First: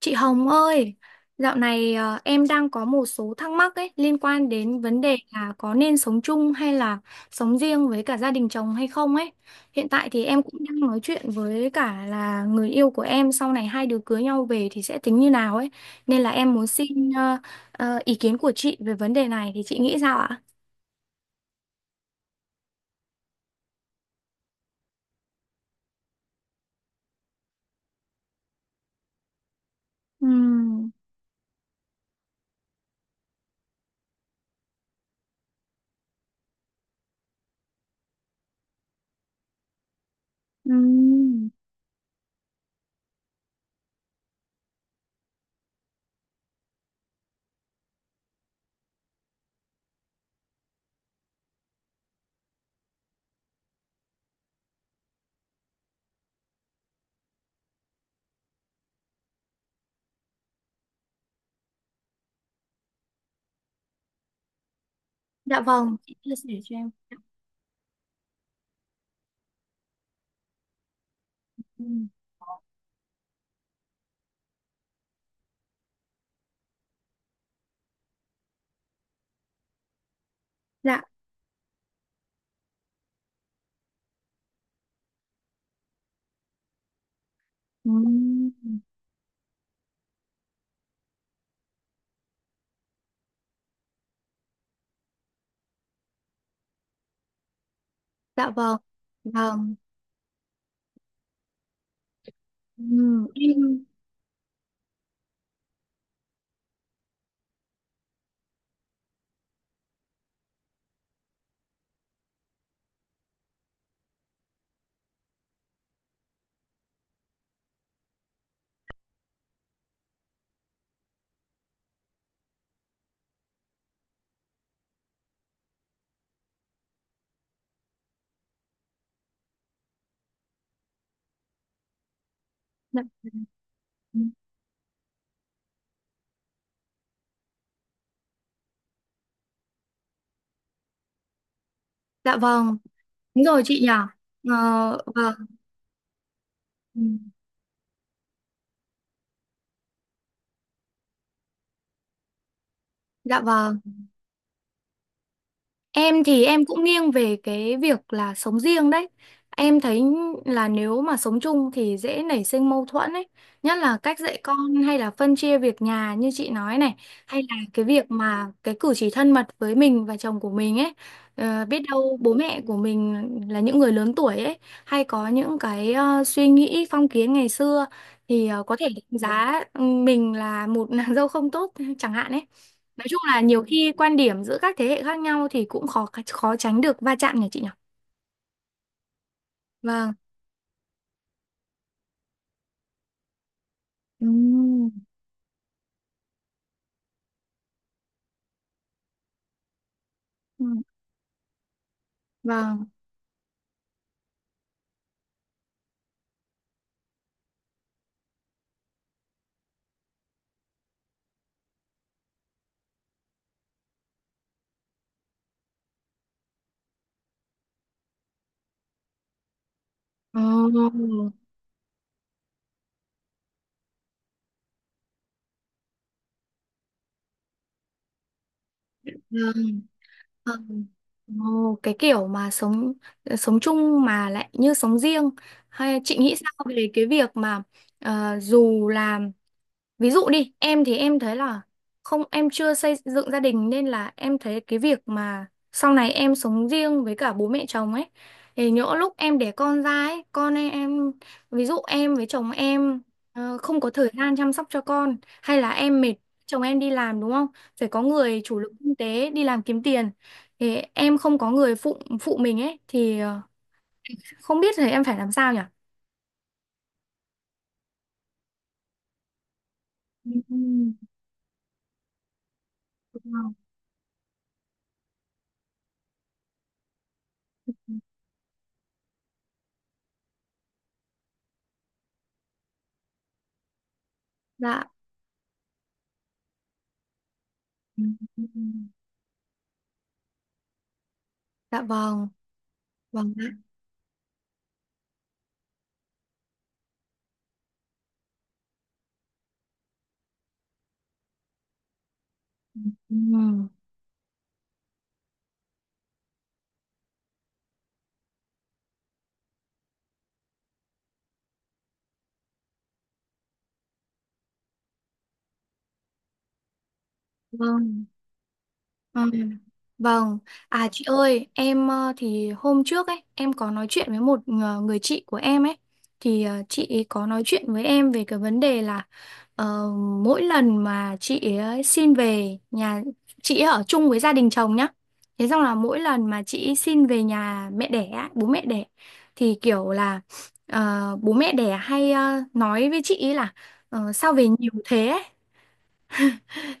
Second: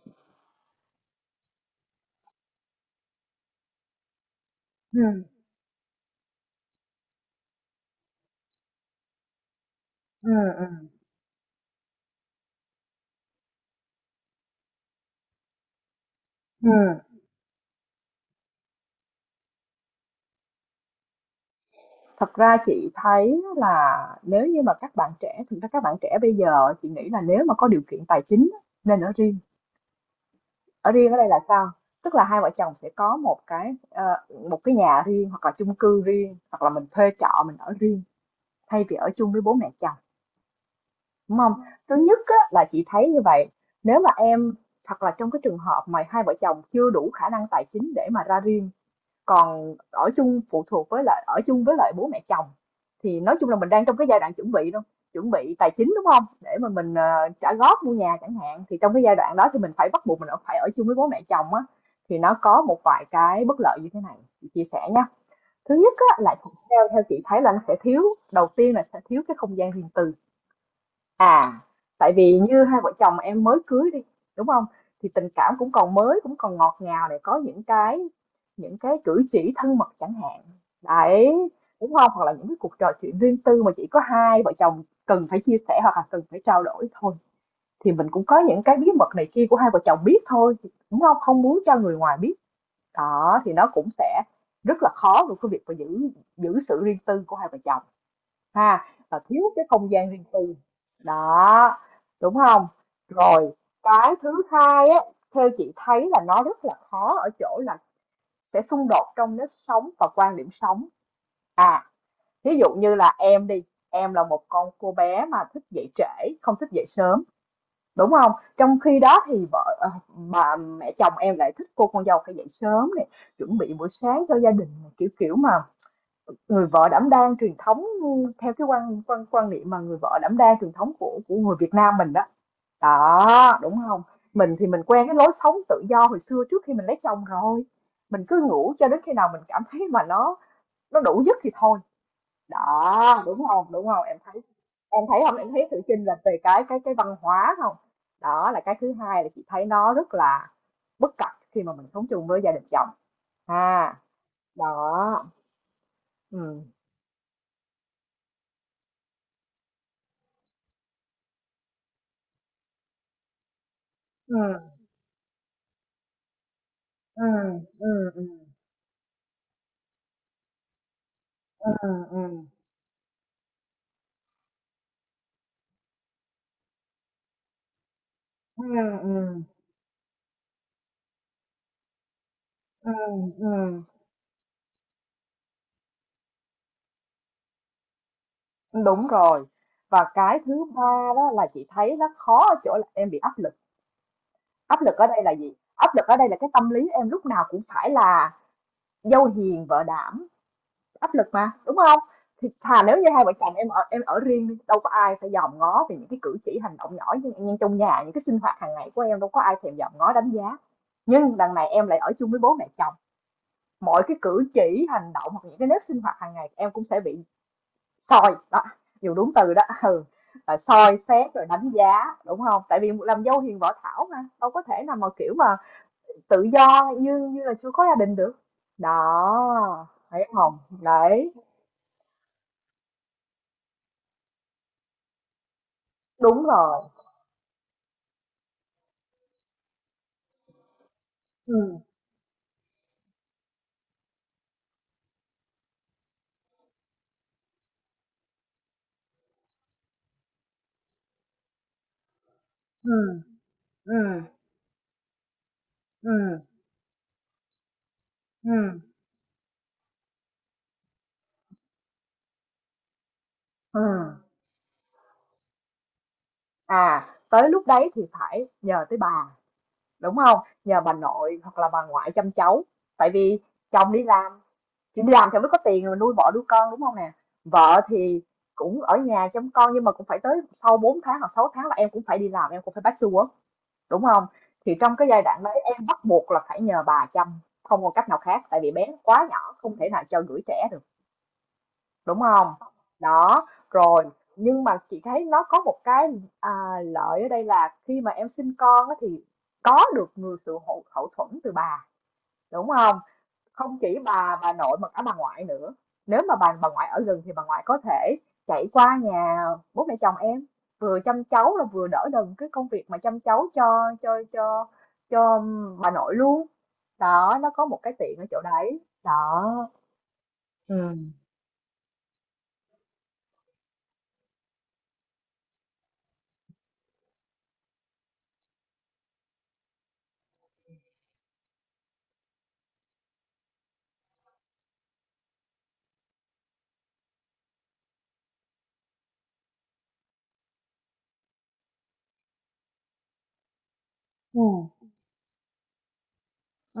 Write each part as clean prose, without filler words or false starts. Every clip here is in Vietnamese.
Chị Hồng ơi, dạo này em đang có một số thắc mắc ấy liên quan đến vấn Ừ, đề là có nên sống chung hay là sống riêng với cả gia đình chồng hay không ấy. Hiện tại thì ừ, em cũng ừ, đang nói chuyện với cả là người yêu của em sau này hai đứa cưới nhau về thì sẽ tính như nào ấy. Nên là em muốn ừm. xin ý kiến của chị về vấn đề này thì chị nghĩ sao ạ? Thật ra chị thấy là nếu như mà các bạn trẻ, thực ra các bạn trẻ bây giờ chị nghĩ là nếu mà có điều kiện tài chính á, nên ở riêng. Ừm, Ở riêng ở đây là sao? Tức là hai vợ chồng sẽ có một cái nhà riêng hoặc là chung cư riêng hoặc là mình thuê trọ mình ở riêng thay vì ở chung với bố mẹ chồng, đúng ừm. không? Thứ nhất á, là chị thấy như vậy. Nếu mà em hoặc là trong cái trường hợp mà hai vợ chồng chưa đủ khả năng tài chính để mà ra riêng, còn ở chung phụ thuộc với lại ở chung với lại bố mẹ chồng, thì nói chung là mình đang trong cái giai đoạn chuẩn bị luôn, chuẩn bị tài chính, đúng không, để mà mình trả góp mua nhà chẳng hạn. Thì trong cái giai đoạn đó thì mình phải bắt buộc mình phải ở chung với bố mẹ chồng á, thì nó có một vài cái bất lợi như thế này, chị chia sẻ nha. Dạ Thứ nhất vâng. Chị á, chia là sẻ cho theo em. theo chị thấy là nó sẽ thiếu, đầu tiên là sẽ thiếu cái không gian riêng tư. À, Ừm. tại vì như hai vợ chồng em mới cưới đi, đúng không? Thì tình cảm cũng còn mới, cũng còn ngọt ngào, để có những cái cử chỉ thân mật chẳng hạn. Dạ. Đấy, đúng không? Hoặc là những cái cuộc trò chuyện riêng tư mà chỉ có hai vợ chồng cần phải chia sẻ hoặc là cần phải trao đổi thôi. Thì mình cũng có những cái Ừm. bí mật này kia của hai vợ chồng biết thôi, đúng không? Không muốn cho người ngoài biết. Đó, thì nó cũng sẽ rất là khó với cái việc mà giữ giữ sự riêng tư của hai vợ chồng, Dạ vâng. ha, và thiếu cái Vâng. không gian riêng tư đó, đúng không? Rồi, em. cái thứ hai á, theo chị thấy là nó rất là khó ở chỗ là sẽ xung đột trong nếp sống và quan điểm sống. À, ví dụ như là em đi, em là một con cô bé mà thích dậy trễ không thích dậy sớm, đúng không? Trong khi đó thì bà mẹ chồng em lại thích cô con dâu phải dậy sớm này, chuẩn bị buổi sáng cho gia đình này, kiểu kiểu mà, người vợ đảm đang truyền thống, theo cái quan quan quan niệm mà người vợ đảm đang truyền thống của người Việt Nam mình đó. Dạ, Đó, đúng không? Mình thì mình quen cái lối sống tự do hồi xưa trước khi mình lấy chồng rồi. Mình cứ ngủ cho đến khi nào mình cảm thấy mà nó đủ giấc thì thôi. dạ vâng, Đó, đúng đúng rồi không? chị Đúng nhỉ. không? Em thấy Ờ, em thấy vâng. không? Em thấy sự chênh lệch về cái Ừ. văn hóa không? Đó là cái thứ hai là chị thấy nó rất là bất cập khi mà mình sống chung với gia đình chồng, Dạ vâng. ha. Đó. Em thì Ừm, em cũng nghiêng về cái việc là sống riêng đấy. Em thấy là nếu mà sống chung thì dễ nảy sinh mâu thuẫn ấy, nhất là cách dạy ừm, con hay là phân chia việc nhà như chị nói này, hay ừm, là cái việc ừm. mà cái cử chỉ thân mật với mình và chồng của mình ấy. Ờ, Ừ, biết ừ, đâu ừ, bố mẹ của mình là những người lớn tuổi ấy, hay có những cái suy nghĩ phong kiến ngày xưa thì có thể đánh ừ, giá ừ, mình là một nàng dâu không tốt chẳng hạn ấy. Nói chung ừm, là nhiều ừm, khi quan điểm giữa các thế hệ khác nhau thì cũng khó khó tránh được va chạm nhỉ chị nhỉ? đúng rồi. Và Vâng. cái thứ ba đó là chị thấy nó khó ở chỗ là em bị áp lực. Áp Ừm, lực ở đây là gì? Áp lực ở đây là cái tâm lý em lúc nào cũng phải là dâu hiền vợ đảm, ừm. áp lực mà, đúng không? Thì thà Vâng. nếu như hai vợ chồng em ở, em ở riêng đi, đâu có ai phải dòm ngó về những cái cử chỉ hành động nhỏ như trong nhà, những cái sinh hoạt hàng ngày của em đâu có ai thèm dòm ngó đánh giá. Nhưng đằng này em lại ở chung với bố mẹ chồng, mọi cái cử chỉ hành động hoặc những cái nếp sinh hoạt hàng ngày em cũng sẽ bị soi, đó, dùng đúng từ đó, ừ, Ồ. là soi Vâng. xét rồi đánh giá, đúng không? Tại vì làm dâu hiền võ thảo mà, đâu có thể nào mà, kiểu mà, tự do như như là chưa có gia đình được. Đó, thấy hông? Vâng. Đấy, Ồ, cái kiểu mà sống sống chung mà lại như sống riêng hay chị nghĩ đúng sao rồi. về cái việc mà dù là. Ví dụ đi, em thì em thấy là Ừm, không em chưa xây dựng gia đình nên là em thấy cái việc mà sau này em sống riêng với cả bố mẹ chồng ấy thì nhỡ lúc em đẻ con ra ấy, con em ví dụ em với chồng em ừm, không có thời ừm, gian chăm sóc cho con hay là em mệt, ừm, chồng em đi làm đúng không? Phải có người chủ lực ừm, kinh tế đi làm kiếm tiền thì em không có người phụ phụ mình ấy thì ừm. không biết thì em phải làm sao nhỉ? À, tới lúc đấy thì phải nhờ tới bà, đúng không? Nhờ bà Ừ, nội hoặc là bà ngoại chăm cháu, tại đúng vì rồi. chồng đi làm, thì đi làm thì mới có tiền rồi nuôi bỏ đứa con, đúng không nè? Vợ thì cũng ở nhà chăm con, nhưng mà cũng phải tới sau 4 tháng hoặc 6 tháng là em cũng phải đi làm, em cũng phải bachelor, đúng không? Thì Dạ. trong cái giai đoạn đấy em bắt buộc là phải nhờ bà chăm, không còn Ừ, cách nào khác, ừ, tại ừ. vì bé nó quá nhỏ, không thể nào cho gửi trẻ được, Dạ đúng vâng. không? Vâng Đó, ạ. rồi. Nhưng mà chị thấy nó có một cái, à, lợi ở đây là khi mà em sinh con á thì có được người sự hậu thuẫn từ bà, đúng không? Ừ. Không chỉ bà nội mà cả bà ngoại nữa. Nếu mà bà ngoại ở gần thì bà ngoại có thể chạy qua nhà bố mẹ chồng em, vừa chăm cháu là vừa đỡ đần cái công việc mà chăm cháu cho cho bà nội luôn. Đó, nó có một cái Vâng. tiện ở chỗ đấy Vâng. đó. Vâng. À Ừ. chị ơi, em thì hôm trước ấy, em có nói chuyện với một người chị của em ấy thì chị ấy có nói chuyện với em về cái vấn đề là ờ, mỗi lần mà chị ấy xin về nhà, chị ấy ở chung với gia đình chồng nhá. Thế xong là mỗi lần mà chị ấy xin về nhà mẹ đẻ, á, bố mẹ đẻ thì kiểu là bố mẹ đẻ hay nói với chị ấy là sao Ừ, về nhiều thế ấy?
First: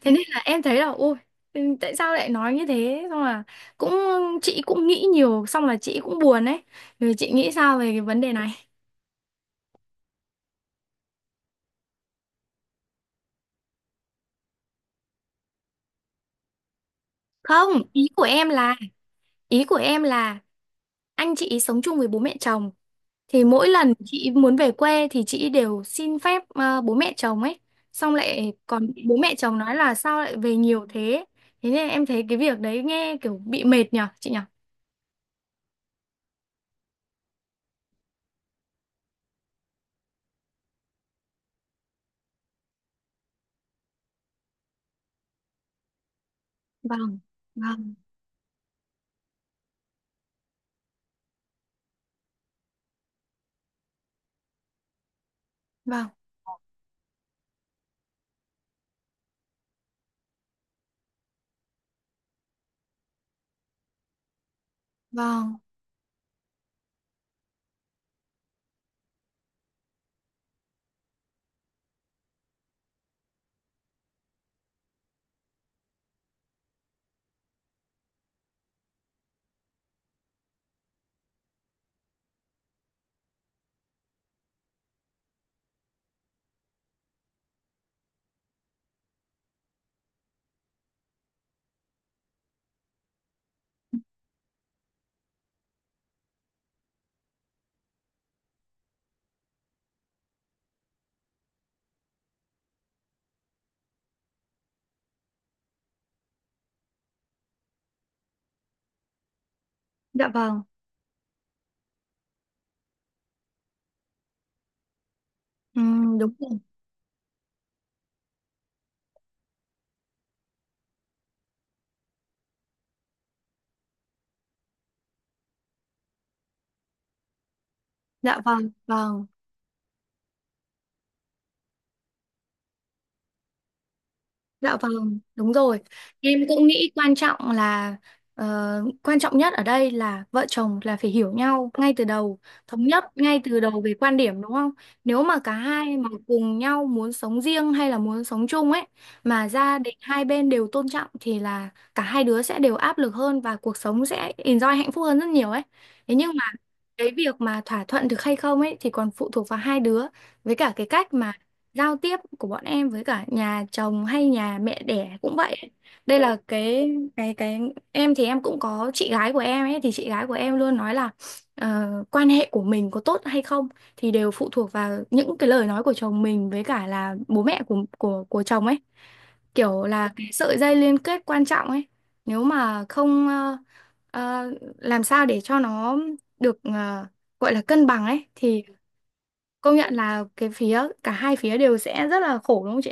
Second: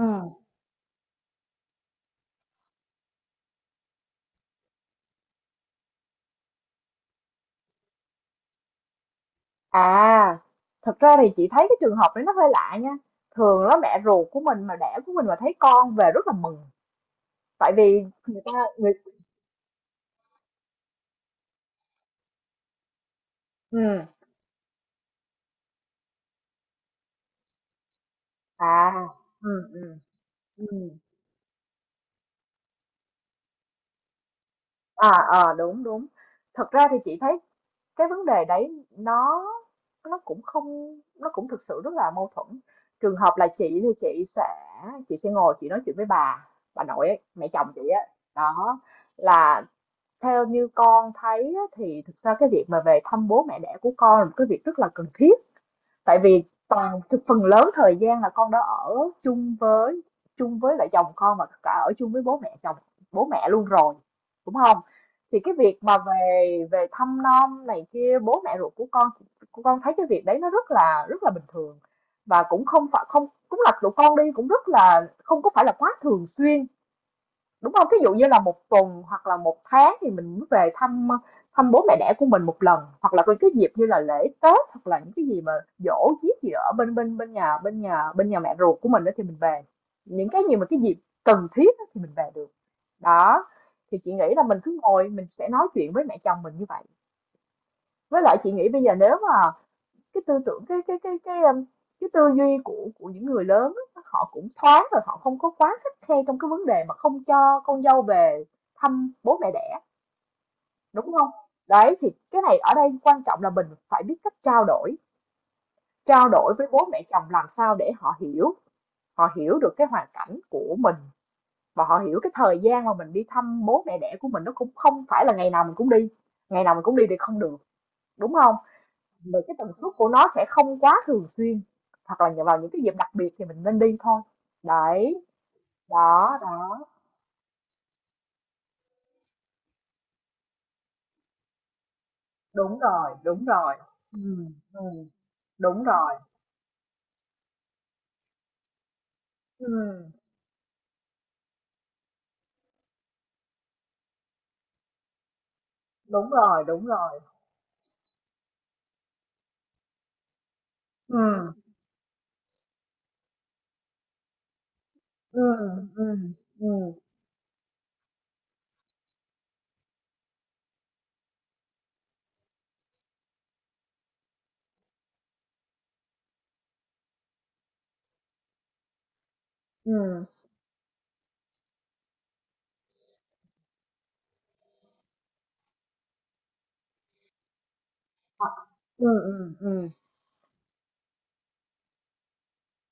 Thế nên là em thấy là ôi, ừ, tại sao lại nói như thế, xong là cũng, chị cũng nghĩ nhiều xong là chị cũng buồn ấy, rồi chị nghĩ sao về cái vấn đề này. À, thật ra thì chị thấy cái trường hợp đấy nó hơi lạ nha. Thường là mẹ ruột của mình mà đẻ của mình mà thấy con về rất là mừng. Không, Tại vì ý của người em ta, là, người... ý của em là anh chị sống chung với bố mẹ chồng thì mỗi Ừ, lần chị muốn về quê thì chị đều xin phép bố mẹ chồng ấy, xong lại à, còn bị bố mẹ ừ, chồng nói ừ. là sao lại về Ừ. nhiều thế, thế nên em thấy cái việc đấy nghe kiểu bị mệt nhở chị nhở. À, ờ, đúng, đúng. Thật ra thì chị thấy cái vấn đề đấy nó cũng không, nó cũng thực sự rất là mâu thuẫn. Trường hợp là chị thì chị sẽ ngồi chị nói chuyện với bà nội Vâng, ấy, mẹ chồng chị vâng, á. Đó là, theo như con thấy á, thì thực ra cái việc mà về thăm bố mẹ đẻ của con là một cái việc rất là cần thiết, vâng, tại vì toàn, phần lớn thời gian là con đã ở chung với, chung với lại chồng con và cả ở chung với bố mẹ chồng, bố mẹ luôn rồi, đúng không? Thì cái vâng, việc mà về về thăm nom này kia bố mẹ ruột của con thấy cái việc đấy nó rất là bình thường, và cũng không phải không, cũng là tụi con đi cũng rất là không có phải là quá thường xuyên. Đúng không? Ví dụ như là một tuần hoặc là một tháng thì mình mới về thăm, thăm bố mẹ đẻ của mình một lần, hoặc là có cái dịp như là lễ Tết, hoặc là những cái gì mà giỗ giết gì ở bên bên bên nhà bên nhà bên nhà mẹ ruột của mình á thì mình về. Những cái gì mà cái dịp cần thiết á thì mình về được. Đó, thì chị nghĩ là mình cứ ngồi mình sẽ nói chuyện với mẹ chồng mình như vậy. Với lại chị nghĩ bây giờ nếu mà cái tư tưởng cái tư duy của những người lớn á, họ cũng thoáng rồi, họ không có quá khắt khe trong cái vấn đề mà không cho con dâu về thăm bố mẹ đẻ, dạ vâng, đúng không? Đấy, thì cái này ở đây quan trọng là mình phải biết cách ừ, trao đúng đổi rồi. với bố mẹ chồng làm sao để họ hiểu được cái hoàn cảnh của mình, và họ hiểu cái thời gian mà mình đi thăm bố mẹ đẻ của mình nó cũng không phải là ngày nào mình cũng đi, ngày nào mình cũng đi thì không được, đúng Dạ không? vâng, vâng, Vì cái tần suất của nó sẽ không quá thường xuyên, hoặc là nhờ vào những cái dịp đặc biệt thì mình nên đi thôi. dạ vâng, Đấy, đúng rồi. đó, Em cũng đó. nghĩ quan trọng là ờ, quan trọng nhất ở đây là vợ chồng là phải hiểu nhau ngay từ đầu, Đúng thống nhất rồi, ngay đúng từ rồi. đầu về quan điểm đúng Ừm. không? Nếu mà cả Đúng hai mà rồi. cùng nhau muốn sống riêng hay là muốn sống chung ấy mà gia đình Ừm, hai bên đều tôn trọng thì là cả hai đứa sẽ đều áp lực hơn và cuộc sống sẽ enjoy hạnh phúc hơn rất nhiều ấy. Thế nhưng đúng mà rồi, đúng cái rồi. việc mà thỏa thuận được hay không ấy thì còn phụ thuộc vào hai đứa với cả cái cách mà Ừm, giao tiếp của bọn em với cả nhà chồng hay nhà mẹ đẻ cũng vậy. ừm, Đây ừm, là cái ừm, cái, em thì em cũng có chị gái của em ấy thì chị gái của em luôn nói là quan hệ của mình có tốt hay không thì đều phụ thuộc vào những cái lời nói của chồng mình với cả là bố mẹ của chồng ấy, kiểu là ừm, cái sợi dây liên kết quan trọng ấy. Nếu mà không ờ, làm sao để cho nó được gọi là cân bằng ấy thì ừm, ừm, công ừm. nhận là cái phía cả hai phía đều sẽ rất là khổ đúng không chị?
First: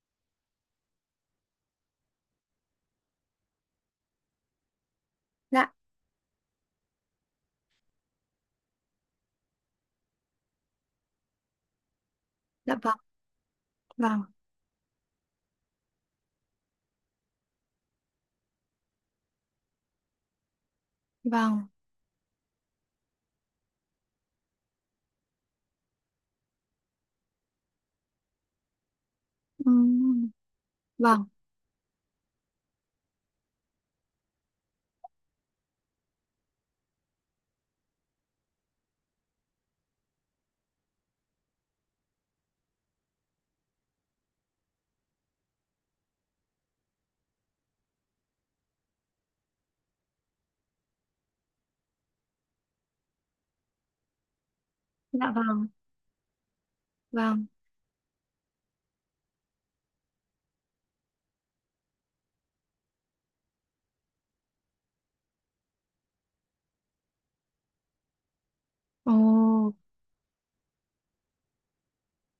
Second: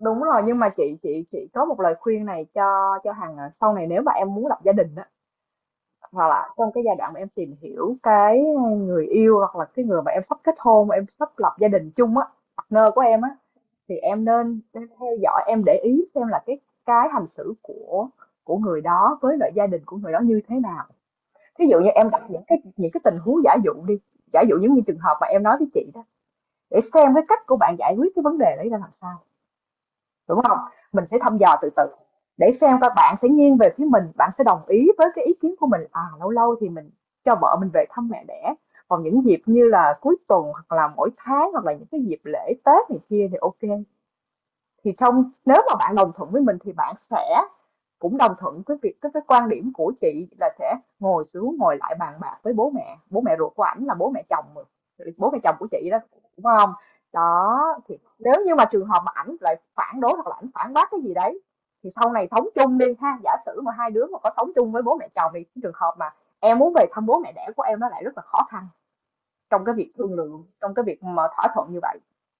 Đúng rồi, nhưng mà chị có một lời khuyên này cho Hằng, à, sau này nếu mà em muốn lập gia đình á, Dạ, hoặc là trong cái giai đoạn mà em tìm hiểu cái người yêu hoặc là cái người mà em sắp kết hôn, em sắp lập gia đình chung á, dạ partner vâng, của em á, thì vâng, em nên theo dõi, em để ý xem là cái hành xử của người đó với lại gia đình của người đó như thế nào. Ví vâng, dụ như em gặp những cái tình huống giả dụ đi, giả dụ những như trường hợp mà em nói với chị đó, để xem cái cách của bạn giải quyết cái vấn đề đấy ra làm sao. ừm, Đúng không? Mình sẽ vâng, thăm dò từ từ để xem các bạn sẽ nghiêng về phía mình, bạn sẽ đồng ý với cái ý kiến của mình. À, lâu lâu thì mình cho vợ mình về thăm mẹ đẻ, còn những dịp như là cuối tuần hoặc là mỗi tháng hoặc là những cái dịp lễ Tết này kia thì ok. Thì trong, nếu mà bạn đồng thuận với mình thì bạn sẽ cũng đồng thuận với việc cái quan điểm của chị là sẽ ngồi xuống ngồi lại bàn bạc với bố mẹ ruột của ảnh, là bố mẹ chồng, bố dạ mẹ chồng vâng, của chị đó, đúng không? vâng, Đó. Thì nếu như mà trường hợp mà ảnh lại phản đối hoặc là ảnh phản bác cái gì đấy, thì sau này sống chung đi ha, giả sử mà hai đứa mà có sống chung với bố mẹ chồng, thì cái trường hợp mà em muốn về thăm bố mẹ đẻ của em nó lại rất là khó khăn trong ồ, cái việc thương lượng, trong cái việc mà thỏa thuận như vậy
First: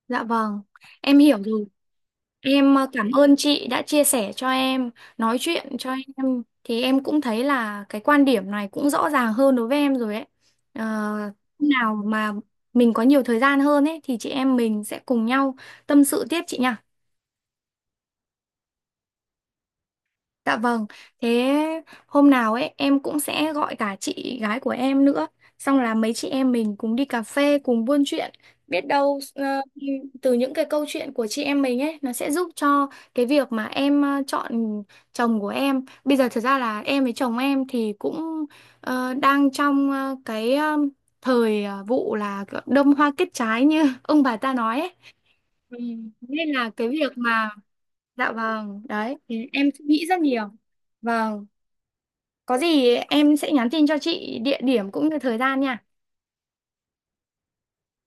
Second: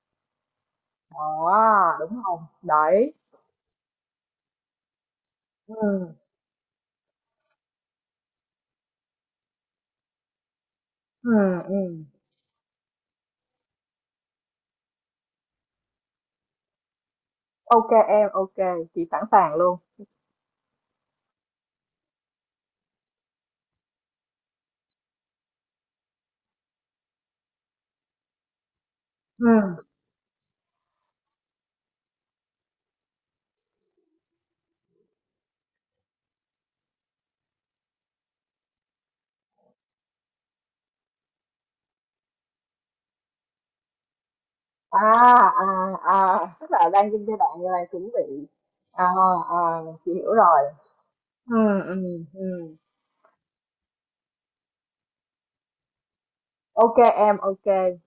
dạ vâng, em hiểu rồi. đó, đúng không? Em cảm Đấy. ơn chị đã chia sẻ cho em, nói chuyện cho Ừ, em, thì em cũng thấy là cái quan điểm này cũng rõ ràng hơn đối với em rồi ấy. Ờ, ừ, hôm nào ừ. mà mình có nhiều thời gian hơn ấy thì chị em mình sẽ cùng nhau tâm sự tiếp chị nhỉ? OK em, OK. Chị sẵn sàng luôn. Dạ vâng, thế hôm nào ấy em cũng sẽ gọi cả chị gái của em nữa, xong là mấy chị em mình cùng đi cà phê, cùng buôn chuyện, biết đâu Ừ, từ những cái câu chuyện của chị em mình ấy nó sẽ giúp cho cái việc mà em chọn chồng của em. Bây giờ thật ra là em với chồng em thì cũng đang trong cái thời vụ là đâm hoa kết trái như ông bà ta nói ấy. à, à, Ừ, nên à, là tức cái là đang việc trong giai mà, đoạn là chuẩn dạ bị. vâng, À, đấy, thì à, em suy nghĩ chị rất hiểu nhiều. rồi. Vâng, Ừ, ừ, có ừ. gì em sẽ nhắn tin cho chị địa điểm cũng như thời gian nha. OK em, OK.